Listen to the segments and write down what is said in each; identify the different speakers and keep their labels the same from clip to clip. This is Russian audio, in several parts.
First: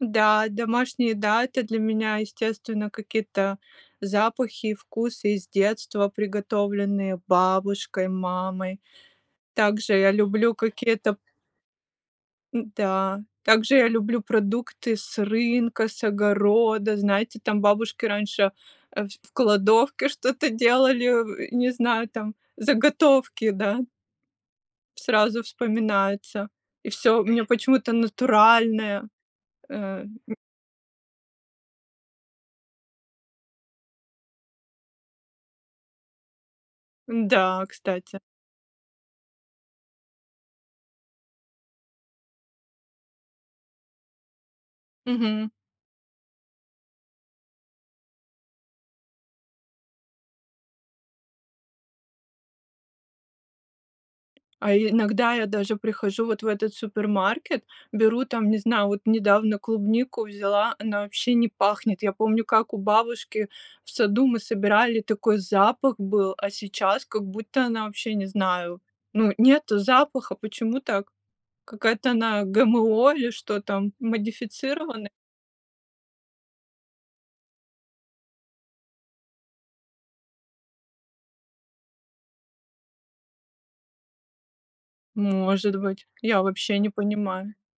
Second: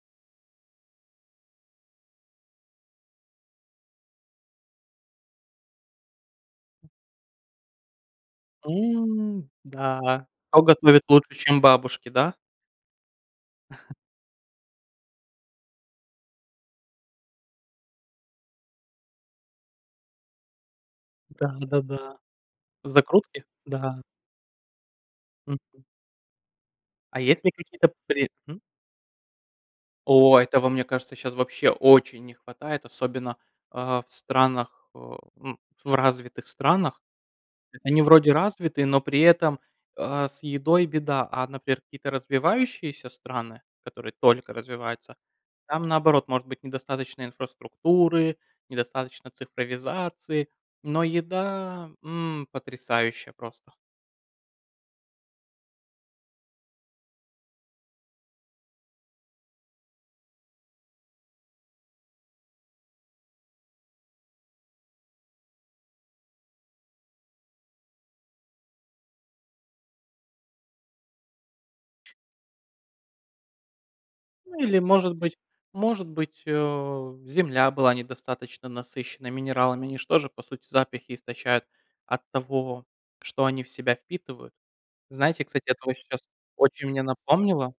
Speaker 1: Да, домашние, да, это для меня, естественно, какие-то запахи и вкусы из детства, приготовленные бабушкой, мамой.
Speaker 2: М,
Speaker 1: Также я
Speaker 2: да.
Speaker 1: люблю
Speaker 2: Кто готовит
Speaker 1: какие-то
Speaker 2: лучше, чем бабушки, да?
Speaker 1: н-да, также я люблю продукты с рынка, с огорода. Знаете, там бабушки раньше, э, в кладовке что-то
Speaker 2: М,
Speaker 1: делали, э,
Speaker 2: да
Speaker 1: не знаю,
Speaker 2: да-да.
Speaker 1: там,
Speaker 2: Закрутки?
Speaker 1: заготовки, да.
Speaker 2: Да.
Speaker 1: Сразу
Speaker 2: Мгм.
Speaker 1: вспоминается. И всё
Speaker 2: А
Speaker 1: у
Speaker 2: есть
Speaker 1: меня
Speaker 2: ли
Speaker 1: почему-то
Speaker 2: какие-то при Мгм.
Speaker 1: натуральное, э, м.
Speaker 2: О! Этого, мне кажется, сейчас вообще очень не хватает, особенно, а, в странах, э, ну, в развитых странах.
Speaker 1: Н-да,
Speaker 2: Э, они
Speaker 1: кстати.
Speaker 2: вроде развитые, но при этом, а, с едой беда, а, например, какие-то развивающиеся страны, которые только развиваются,
Speaker 1: Мгм.
Speaker 2: там, наоборот, может быть недостаточно инфраструктуры, недостаточно цифровизации, но еда, м, потрясающая просто.
Speaker 1: А иногда я даже прихожу вот в этот супермаркет, беру там, не знаю, вот недавно клубнику взяла, она вообще не пахнет. Я помню, как у бабушки в саду мы собирали, такой запах был, а сейчас как будто она вообще, не знаю. Ну, нету запаха. Почему так? Какая-то она ГМО или что там,
Speaker 2: Ну или,
Speaker 1: модифицирована?
Speaker 2: может быть, может быть, э, земля была недостаточно насыщенной минералами. Они же тоже, по сути, запахи истощают от того, что они в себя впитывают. Знаете, кстати,
Speaker 1: Может
Speaker 2: это
Speaker 1: быть,
Speaker 2: очень щас
Speaker 1: я вообще не
Speaker 2: очень мне
Speaker 1: понимаю.
Speaker 2: напомнило.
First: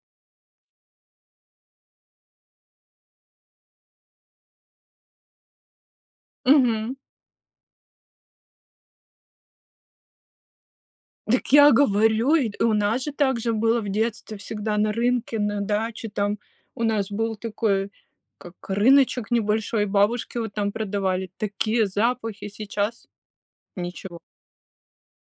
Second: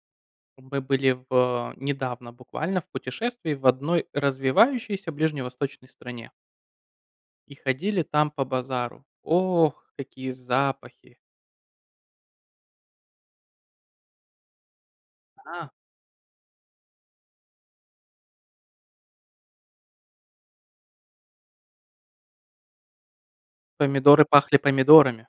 Speaker 2: Мы были в, э, недавно буквально в путешествии в 1 развивающейся ближневосточной стране.
Speaker 1: Мгм.
Speaker 2: И ходили там по базару. Ох, какие запахи!
Speaker 1: Дак я говорю, и, э, у нас же также было в детстве всегда на рынке, на
Speaker 2: Ага.
Speaker 1: даче там. У нас был такой как рыночек небольшой, бабушки вот там продавали, такие запахи, сейчас ничего.
Speaker 2: Помидоры пахли помидорами.